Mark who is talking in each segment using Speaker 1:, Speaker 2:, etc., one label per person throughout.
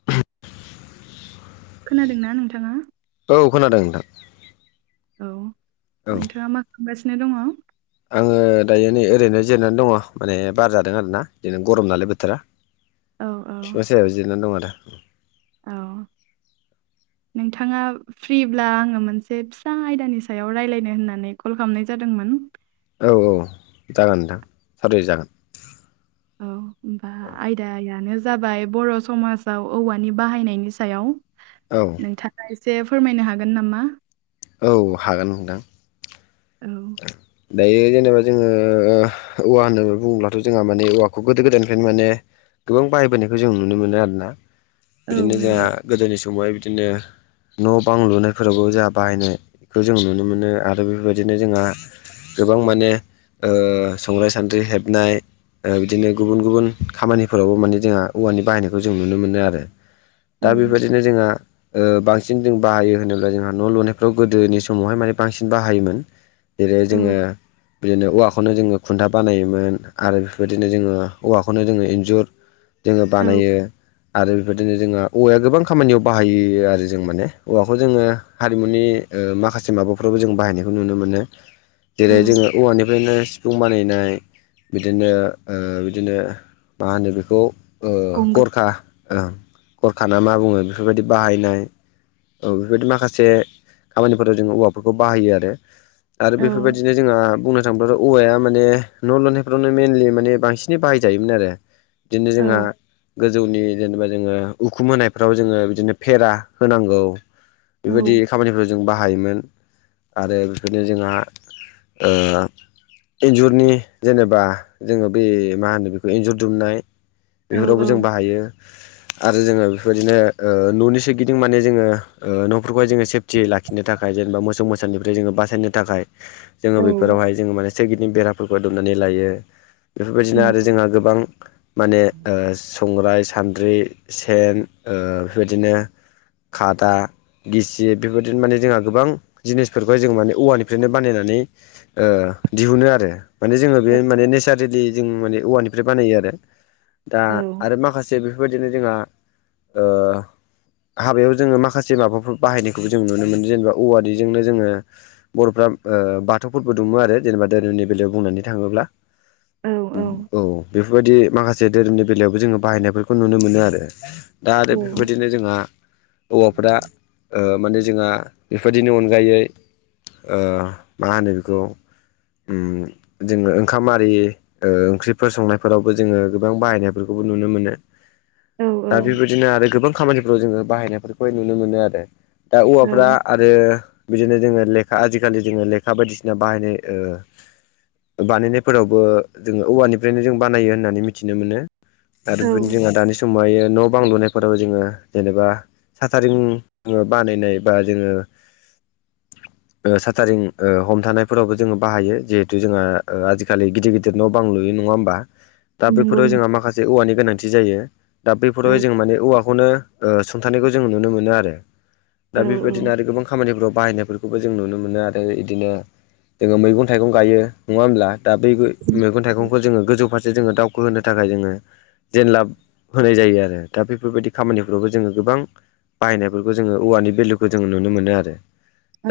Speaker 1: [inaudible]
Speaker 2: खोनादों ना नोंथाङा?
Speaker 1: औ खोनादों नोंथां।
Speaker 2: औ
Speaker 1: औ
Speaker 2: नोंथाङा मा खालामगासिनो दङ?
Speaker 1: आङो दायो नै ओरैनो जेननानै दङ माने बार जादों आरोना इदिनो गरम नालाय बोथोरा।
Speaker 2: [inaudible]
Speaker 1: फिफां सायायाव जिरायनानै दं आरो।
Speaker 2: औ नोंथाङा फ्रिब्ला आङो मोनसे फिसा आयदानि सायाव राय्लायनो होननानै कल खालामनाय जादोंमोन।
Speaker 1: औ औ जागोन नोंथां सावरायजागोन।
Speaker 2: औ। होमबा आयदायानो जाबाय बर' समाजाव औवानि बाहायनायनि सायाव।
Speaker 1: औ।
Speaker 2: नोंथाङा एसे फोरमायनो हागोन नामा?
Speaker 1: औ हागोन नोंथां।
Speaker 2: औ।
Speaker 1: दायो जेनेबा जोङो ओ। औवा होननानै बुङोब्लाथ' जोंहा माने औवाखौ गोदो गोदायनिफ्रायनो मानो गोबां बाहायबोनायखौ जों नुनो मोनो आरोना
Speaker 2: औ
Speaker 1: बिदिनो
Speaker 2: नंगौ
Speaker 1: जोंहा गोदोनि समावहाय बिदिनो न' बां लुनायफोरावबो जोंहा बाहायनायखौ जों नुनो मोनो आरो बेफोरबायदिनो जोंहा गोबां माने ओ संराइ सान्द्रि हेबनाय ओ बिदिनो गुबुन गुबुन खामानिफोरावबो माने जोंहा औवानि बाहायनायखौ जों नुनो मोनो आरो
Speaker 2: औ
Speaker 1: दा बेबायदिनो जोंहा ओ बांसिन जों बाहायो होनोब्ला जोंहा न' लुनायफ्राव गोदोनि समावहाय माने बांसिन बाहायोमोन जेरैहाय जोङो
Speaker 2: औ
Speaker 1: बिदिनो औवा खौनो जोङो खुन्था बानायोमोन आरो बेफोबायदिनो जोङो औवाखौनो जोङो इन्जुर जोङो
Speaker 2: औ
Speaker 1: बानायो आरो बेफोर [unintelligible] जोंहा औवाया गोबां खामानियाव बाहायो आरो जों माने औवाखौ जोङो हारिमुनि ओ माखासे माबाफ्रावबो जों बाहायनायखौ नुनो मोनो
Speaker 2: औ
Speaker 1: जेरै जोङो औवानिफ्रायनो जुं बानायनाय बिदिनो ओ बिदिनो मा होनो बेखौ ओ
Speaker 2: गंगो
Speaker 1: गरखा ओ गरखा ना मा बुङो बेफोरबायदि बाहायनाय औ बेफोरबायदि माखासे खामानिफोराव जों औवाफोरखौ बाहायो आरो आरो
Speaker 2: औ
Speaker 1: बेफोरबायदिनो जोंहा बुंनो थांबाथ' औवाया माने न' लुनायफ्रावनो मेनलि माने बांसिनै बाहायजायोमोन आरो दिनो जोंहा गोजौनि जेनेबा जोङो उखुम होनायफ्राव जोङो बिदिनो फेरा होनांगौ
Speaker 2: औ
Speaker 1: बेबायदि खामानिफोराव जों बाहायोमोन आरो बेफोरनो जोंहा ओ इन्जुरनि जेनेबा जोङो बे मा होनो बेखौ इन्जुर दुमनाय
Speaker 2: औ
Speaker 1: बेफोरावबो जों
Speaker 2: औ
Speaker 1: बाहायो आरो जोङो बेफोरबायदिनो ओ न'नि सोरगिदिं माने जोङो ओ न'फोरखौहाय जोङो सेफ थि लाखिनो थाखाय जेनेबा मोसौ मोसानिफ्राय जोङो बास [unintelligible] थाखाय जोङो
Speaker 2: औ
Speaker 1: बेफोरावहाय जोङो माने सोगिदिनि बेराफोरखौ दुमनानै लायो बेफोरबायदिनो आरो
Speaker 2: नंगौ
Speaker 1: जोंहा गोबां माने ओ संग्राय सान्द्रि सेन ओ बेफोरबायदिनो खादा गिसिब बेफोरबायदि माने जोंहा गोबां जिनिसफोरखौहाय जों माने औवानिफ्रायनो बानायनानै ओ दिहुनो आरो माने जोङो बे
Speaker 2: औ
Speaker 1: माने नेसारेलि जों माने औवानिफ्राय बानायो आरो दा
Speaker 2: औ
Speaker 1: आरो माखास जे बेफोरबायदिनो जोंहा ओ हाबायाव जोङो माखासे माबाफोर बाहायनायखौबो जों नुनो मोनो जेनेबा औवानिजोंनो जोङो बर'फ्रा ओ बाथौफोरबो दुङो आरो जेनेबा धोरोमनि बेलायाव बुंनानै थाङोब्ला
Speaker 2: औ
Speaker 1: औ बेफोरबायदि माखास जे धोरोमनि बेलायावबो जोङो बाहायनायफोरखौ नुनो मोनो आरो दा आरो बेफोरबायदिनो जोंहा औवाफ्रा ओ माने जोंहा बेफोर बायदिनि अनगायै ओ मा होनो बिखौ उम जोङो ओंखाम आरि ओ ओंख्रिफोर संनायफोरावबो जोङो गोबां बाहायनायफोरखौबो नुनो मोनो
Speaker 2: औ
Speaker 1: दा बेबायदिनो आरो गोबां खामानिफ्राव जोङो बाहायनायफोरखौहाय नुनो मोनो आरो दा
Speaker 2: औ
Speaker 1: औवाफ्रा आरो बिदिनो जोङो लेखा आजिखालि जोङो लेखा बायदिसिना बाहायनाय ओ बानायनायफोरावबो जोङो औवानिफ्रायनो जों बानायो होननानै मिथिनो मोनो
Speaker 2: औ
Speaker 1: आरो [unintelligible] जोंहा दानि समावहायो न' बां लुनायफोराव जोङो जेनेबा साथारिं बानायनाय बा जोङो ओ साटारिं ओ हमथानायफोरावबो जोङो बाहायो जेहेथु जोङो ओ आजिखालि गिदिर गिदिर न' बांलुयो नङा होमबा
Speaker 2: [inaudible]
Speaker 1: दा बैफोराव
Speaker 2: नों
Speaker 1: जोंहा माखासे औवानि गोनांथि जायो दा
Speaker 2: औ
Speaker 1: बैफोराव जों माने औवाखौनो ओ सुंथानायखौ जों नुनो मोनो आरो दा
Speaker 2: औ
Speaker 1: बेफोरबादिनो आरो गोबां खामानिफोराव बाहायनायफोर जों नुनो मोनो आरो इदिनो जोङो मैगं थाइगं गायो नङा होमब्ला दा बैबो मैगं थाइगंखौ जोङो गोजौ फारसे जोङो दावखो होनो थाखाय जोङो जेनलाब होनाय जायो आरो दा बेफोरबायदि खामानिफ्रावबो जोङो गोबां बाहायनायफोरखौ जोंङो औवानि भेलुखौ जोंङो नुनो मोनो आरो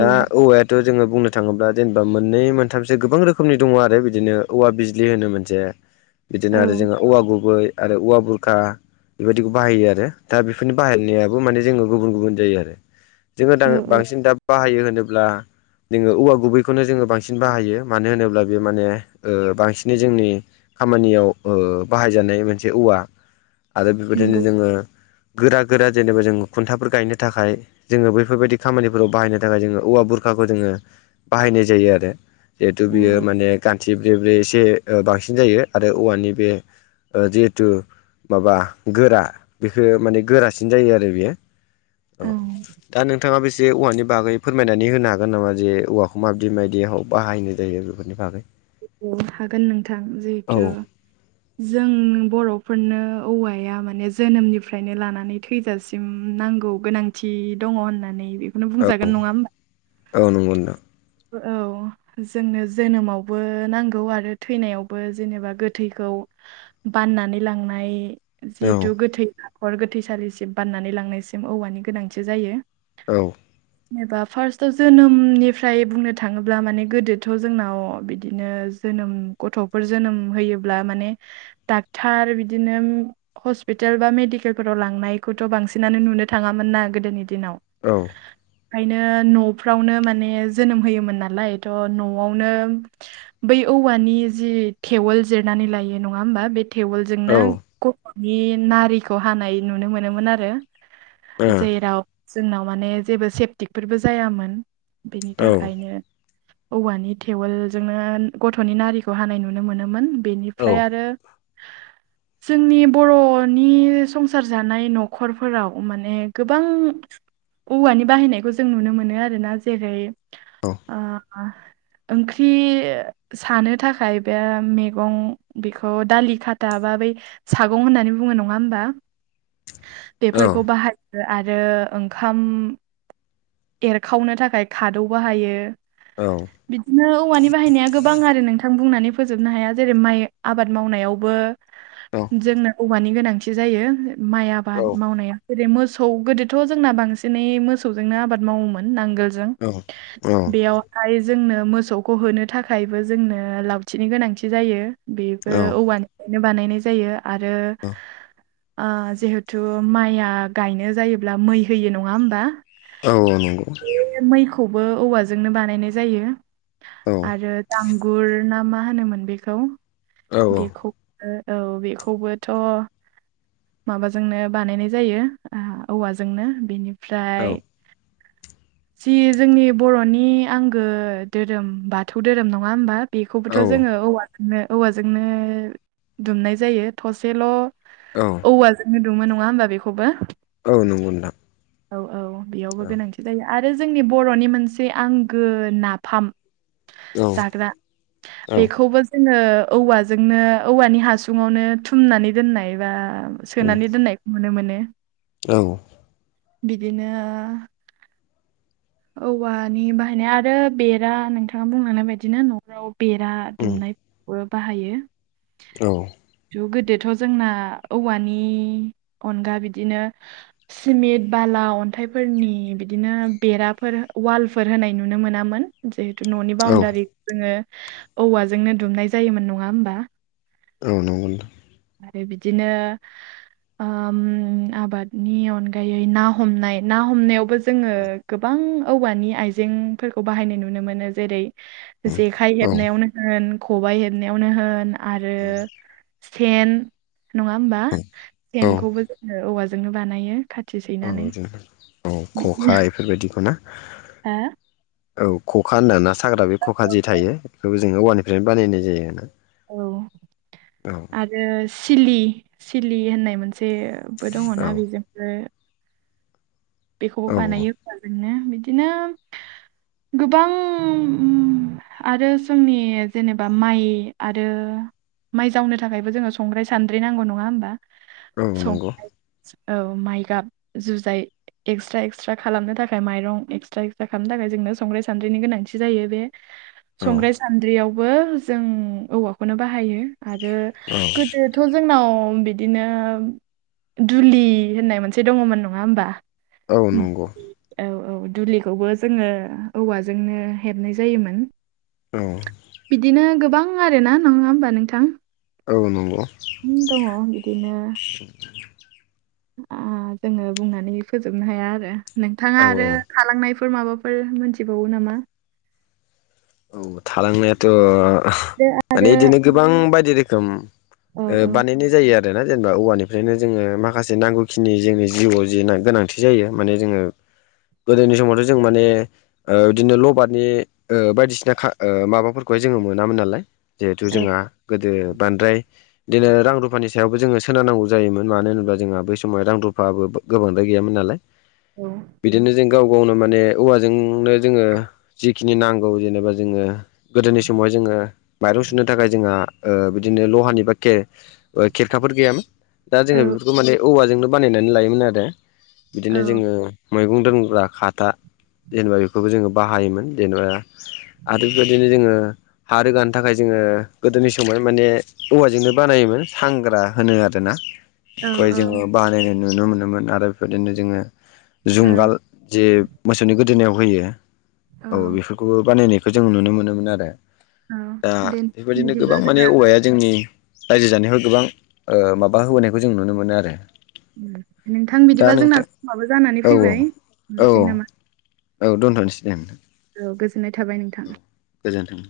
Speaker 1: दा औवाया थ' जोंङो बुंनो थाङोब्ला जेनेबा मोननै मोनथामसो गोबां रोखोमनि दङ आरो बिदिनो औवा बिज्लि होनो मोनसे
Speaker 2: [inaudible]
Speaker 1: बिदिनो आरो जोंहा औवा गुबै आरो औवा बुरखा बेबायदिखौ बाहायो आरो दा बेफोरनि बाहायनायाबो माने जोंङो गुबुन गुबुन जायो आरो। जोंङो दा
Speaker 2: औ औ
Speaker 1: बांसिन दा बाहायो होनोब्ला जोंङो औवा गुबैखौनो जोंङो बांसिन बाहायो मानो होनोब्ला बे माने ओ बांसिनै जोंनि खामानियाव ओ बाहायजानाय मोनसे औवा आरो बेबायदिनो
Speaker 2: नंगौ
Speaker 1: जोंङो गोरा गोरा जेनेबा जों खुन्थाफोर गायनो थाखाय जोंङो बैफोरबायदि खामानिफोराव बाहायनो थाखाय जोंङो औवा बुरखाखौ जोंङो बाहायनाय जायो आरो जिहेथु
Speaker 2: औ
Speaker 1: बियो माने गान्थि ब्रे ब्रे एसे ओ बांसिन जायो आरो औवानि बे ओ जिहेथु माबा गोरा बेखौ माने गोरासिन जायो आरो बेयो। औ दा नोंथाङा बेसे औवानि बागै फोरमायनानै होनो हागोन नामा जे औवाखौ माबायदि माबायदिआव बाहायनाय जायो बेफोरनि बागै?
Speaker 2: औ हागोन नोंथां
Speaker 1: औ
Speaker 2: जिहेथु जों बर'फोरनो औवाया माने जोनोमनिफ्रायनो लानानै थैजासिम नांगौ गोनांथि दङ होननानै बे
Speaker 1: औ औ नंगौ नोंथां।
Speaker 2: औ। जोंनो जोनोमावबो नांगौ आरो थैनायावबो जेनेबा गोथैखौ बाननानै लांनाय
Speaker 1: औ
Speaker 2: जिहेथु गोथै हाखर गोथैसालिसिम बाननानै लांनायसिम औवानि गोनांथि जायो।
Speaker 1: औ।
Speaker 2: जेनेबा फार्स्टआव जोनोमनिफ्राय फ्राय बुंनो थाङोब्ला माने गोदोथ' जोंनाव बिदिनो जोनोम गथ' फोर जोनोम होयोब्ला माने डाक्टार बिदिनो हस्पिटेल बा मेडिकेलफोराव लांनायखौथ' बांसिनानो नुनो थाङामोन ना गोदोनि दिनाव।
Speaker 1: औ।
Speaker 2: ओंखायनो न'फ्रावनो माने जोनोम होयोमोन नालाय थ' न'आवनो बै औवानि जि थेवल जिरनानै लायो नङा होमबा बे टेवोलजोंनो गथ'नि नारिखौ हानाय नुनो मोनोमोन आरो।
Speaker 1: ओ
Speaker 2: जेराव जोंनाव माने जेबो सेफटिकफोरबो जायामोन बेनि थाखायनो औवानि टेवेलजोंनो गथ'नि नारिखौ हानाय नुनो मोनोमोन।
Speaker 1: औ औ
Speaker 2: बेनिफ्राय आरो जोंनि बर'नि संसार जानाय न'खरफोराव माने गोबां औवानि बाहायनायखौ जों नुनो मोनो आरो ना जेरै
Speaker 1: अ।
Speaker 2: आ ओंख्रि सानो थाखाय बे मैगं बेखौ दालि खा दाबा बै सागं होननानै बुङो नङा होमबा? बेफोरखौ बाहायो आरो ओंखाम एरखावनो थाखाय खा दौ बाहायो।
Speaker 1: औ।
Speaker 2: बिदिनो औवानि बाहायनाया गोबां आरो नोंथां बुंनानै फोजोबनो हाया जेरै माइ आबाद मावनायावबो जोंनो औवानि गोनांथि जायो माइ
Speaker 1: औ
Speaker 2: आबाद मावनायाव। जेरै मोसौ गोदोथ' जोंना बांसिनै मोसौजोंनो आबाद मावोमोन नांगोलजों।
Speaker 1: औ औ।
Speaker 2: बेयावहाय जोंनो मोसौखौ होनो थाखायबो जोंनो लावथिनि गोनांथि जायो। बेबो औवानिफ्रायनो बानायनाय जायो आरो ओ जिहेथु माइआ गायनो जायोब्ला मै होयो नङा होमबा?
Speaker 1: औ औ नंगौ
Speaker 2: मैखौबो औवाजोंनो बानायनाय जायो।
Speaker 1: औ
Speaker 2: आरो दांगुर ना मा होनोमोन बेखौ
Speaker 1: औ
Speaker 2: बेखौ औ बेखौबोथ' माबाजोंनो बानायनाय जायो औवाजोंनो बेनि
Speaker 1: औ
Speaker 2: ओमफ्राय जि जोंनि बर'नि आंगो धोरोम बाथौ धोरोम नङा होमबा
Speaker 1: औ
Speaker 2: बेखौबोथ'
Speaker 1: नंगौ
Speaker 2: जोङो औवा औवाजोंनो दुमनाय जायो थसेल'
Speaker 1: औ
Speaker 2: औवाजोंनो दुमो नङा होमबा बेखौबो?
Speaker 1: औ नंगौ नोंथां
Speaker 2: औ औ बेयावबो गोनांथि जायो आरो जोंनि बर'नि मोनसे आंगो नाफाम जाग्रा बेखौबो जोङो औवाजोंनो औवानि हासुङावनो थुमनानै दोननाय बा सोनानै दोननायखौ नुनो मोनो।
Speaker 1: औ औ
Speaker 2: बिदिनो औवानि बाहायनाय आरो बेरा नोंथाङा बुंलांनाय बाददिनो न'खराव बेरा दुमनाय बाहायो।
Speaker 1: औ
Speaker 2: ज गोदोथ' जोंना औवानि अनगा बिदिनो सिमेन्ट, बाला, अन्थाइफोरनि बिदिनो बेरा फोर वालफोर होनाय नुनो मोनामोन जिहेतु न'नि बाउण्डारि जोङो औवाजोंनो दुमनाय जायोमोन नङा होमबा
Speaker 1: औ नंगौ नोंथां
Speaker 2: आरो बिदिनो ओम आबादनि अनगायै ना हमनाय ना हमनायावबो जोङो गोबां औवानि आइजेंफोरखौ बाहायनाय नुनो मोनो। जेरै, जेखाइ हेबनायावनो होन खबायाइ हेबनायावनो होन आरो सेन नङा होमबा सेनखौबो जोङो औवाजोंनो बानायो खाथि
Speaker 1: औ
Speaker 2: सैनानै
Speaker 1: बिदिनो औ ख'खा बेफोरबायदिखौ ना
Speaker 2: हो
Speaker 1: औ खखा होनदों ना साग्रा बे खखा जे थायो बेखौबो जोङो औवानिफ्रायनो बानायनाय जायो आरोना।
Speaker 2: औ
Speaker 1: औ
Speaker 2: आरो सिलि -सिलि होननाय मोनसेबो दङ
Speaker 1: औ
Speaker 2: ना बेजोंबो बेखौबो बानायो
Speaker 1: औ
Speaker 2: खुवाजोंनो बिदिनो गोबां आरो जोंनि जेनेबा माइ आरो माइ जावनो थाखायबो जोङो संग्राय- सानद्रि नांगौ नङा होमबा??
Speaker 1: औ
Speaker 2: सं
Speaker 1: नंगौ
Speaker 2: औ माइ गाब जुजाय एक्सट्रा एक्सट्रा खालामनो थाखाय माइरं एक्सट्रा एक्सट्रा खालामनो थाखाय जोंनो संग्राय सान्द्ररिनि गोनांथि जायो। बे [inaudible]
Speaker 1: औ
Speaker 2: संग्राय सान्द्रियावबो जों औवाखौनो बाहायो आरो
Speaker 1: औ
Speaker 2: गोदो थ' जोंनाव बिदिनो दुलि होननाय मोनसे दङमोन नङा होमबा?
Speaker 1: औ नंगौ
Speaker 2: औ औ दुलिखौबो जोङो औवाजोंनो हेबनाय जायोमोन।
Speaker 1: औ
Speaker 2: बिदिनो गोबां आरोना नङा होमबा नोंथां
Speaker 1: औ नंगौ
Speaker 2: दङ बिदिनो आं जोङो बुंनानै फोजोबनो हाया आरो
Speaker 1: औ
Speaker 2: नोंथाङा आरो थालांनायफोर माबाफोर मोनथिबावो नामा
Speaker 1: औ थालांनायाथ'
Speaker 2: दो
Speaker 1: माने
Speaker 2: आरो
Speaker 1: इदिनो गोबां बायदि रोखोम
Speaker 2: औ
Speaker 1: ओ बानायनो जायो आरोना जेनेबा औवानिफ्रायनो जोङो माखासे नांगौखिनि जोंनि जिउआव जि गोनांथि बि जायो माने जोङो गोदोनि समावथ' जों माने ओ बिदिनो लबारनि ओ बायदिसिना दाखा ओ माबाफोरखौहाय जोङो मोनामोन नालाय जिहेथु
Speaker 2: औ
Speaker 1: जोंहा गोदो बांद्राय बिदिनो रां रुफानि सायाव जोङो सोनारनांगौ जायोमोन मानो होनोब्ला जोंहा बै समावाय रां रुफाबो गोबांद्राय गैयामोन नालाय
Speaker 2: औ
Speaker 1: बिदिनो जों गाव गावनो माने औवाजोंनो जोङो जिखिनि नांगौ जेनेबा जोङो गोदोनि समावहाय जोङो माइरं सुनो थाखाय जोंहा ओ बिदिनो लहानि बा के खेरखाफोर गैयामोन दा
Speaker 2: औ
Speaker 1: जोङो बेफोरखौ माने औवाजोंनो बानायनानै लायोमोन आरो बिदिनो जोङो मैगं दोनग्रा खादा जेनेबा बेखौबो जोङो बाहायोमोन जेनेबा आरो बेबायदिनो जोङो हा रोगानो थाखाय जोङो गोदोनि समाव माने औवाजोंनो बानायोमोन सांग्रा होनो आरोना
Speaker 2: औ
Speaker 1: [unintelligible] जोङो बानायनाय नुनो मोनोमोन आरो बेफोरदिनो जोङो
Speaker 2: औ
Speaker 1: जुंगाल जे मोसौनि गोदोनायाव होयो औ बेफोरखौबो बानायनाय बे जों नुनो मोनोमोन आरो
Speaker 2: औ
Speaker 1: दा
Speaker 2: दे
Speaker 1: बेबायदिनो
Speaker 2: बिदिब्ला
Speaker 1: गोबां माने
Speaker 2: जोंना
Speaker 1: औवाया जोंनि रायजो जानायाव गोबां ओ माबा होबोनायखौ जों नुनो मोनो आरो
Speaker 2: नोंथां
Speaker 1: दा
Speaker 2: बिदिबा जोंना
Speaker 1: नोंथां
Speaker 2: समाबो जानानै
Speaker 1: औ
Speaker 2: फैबाय
Speaker 1: औ
Speaker 2: दोननोसै नामा
Speaker 1: औ दोनथ'नोसै दे
Speaker 2: औ गोजोननाय थाबाय नोंथां
Speaker 1: गोजोनथों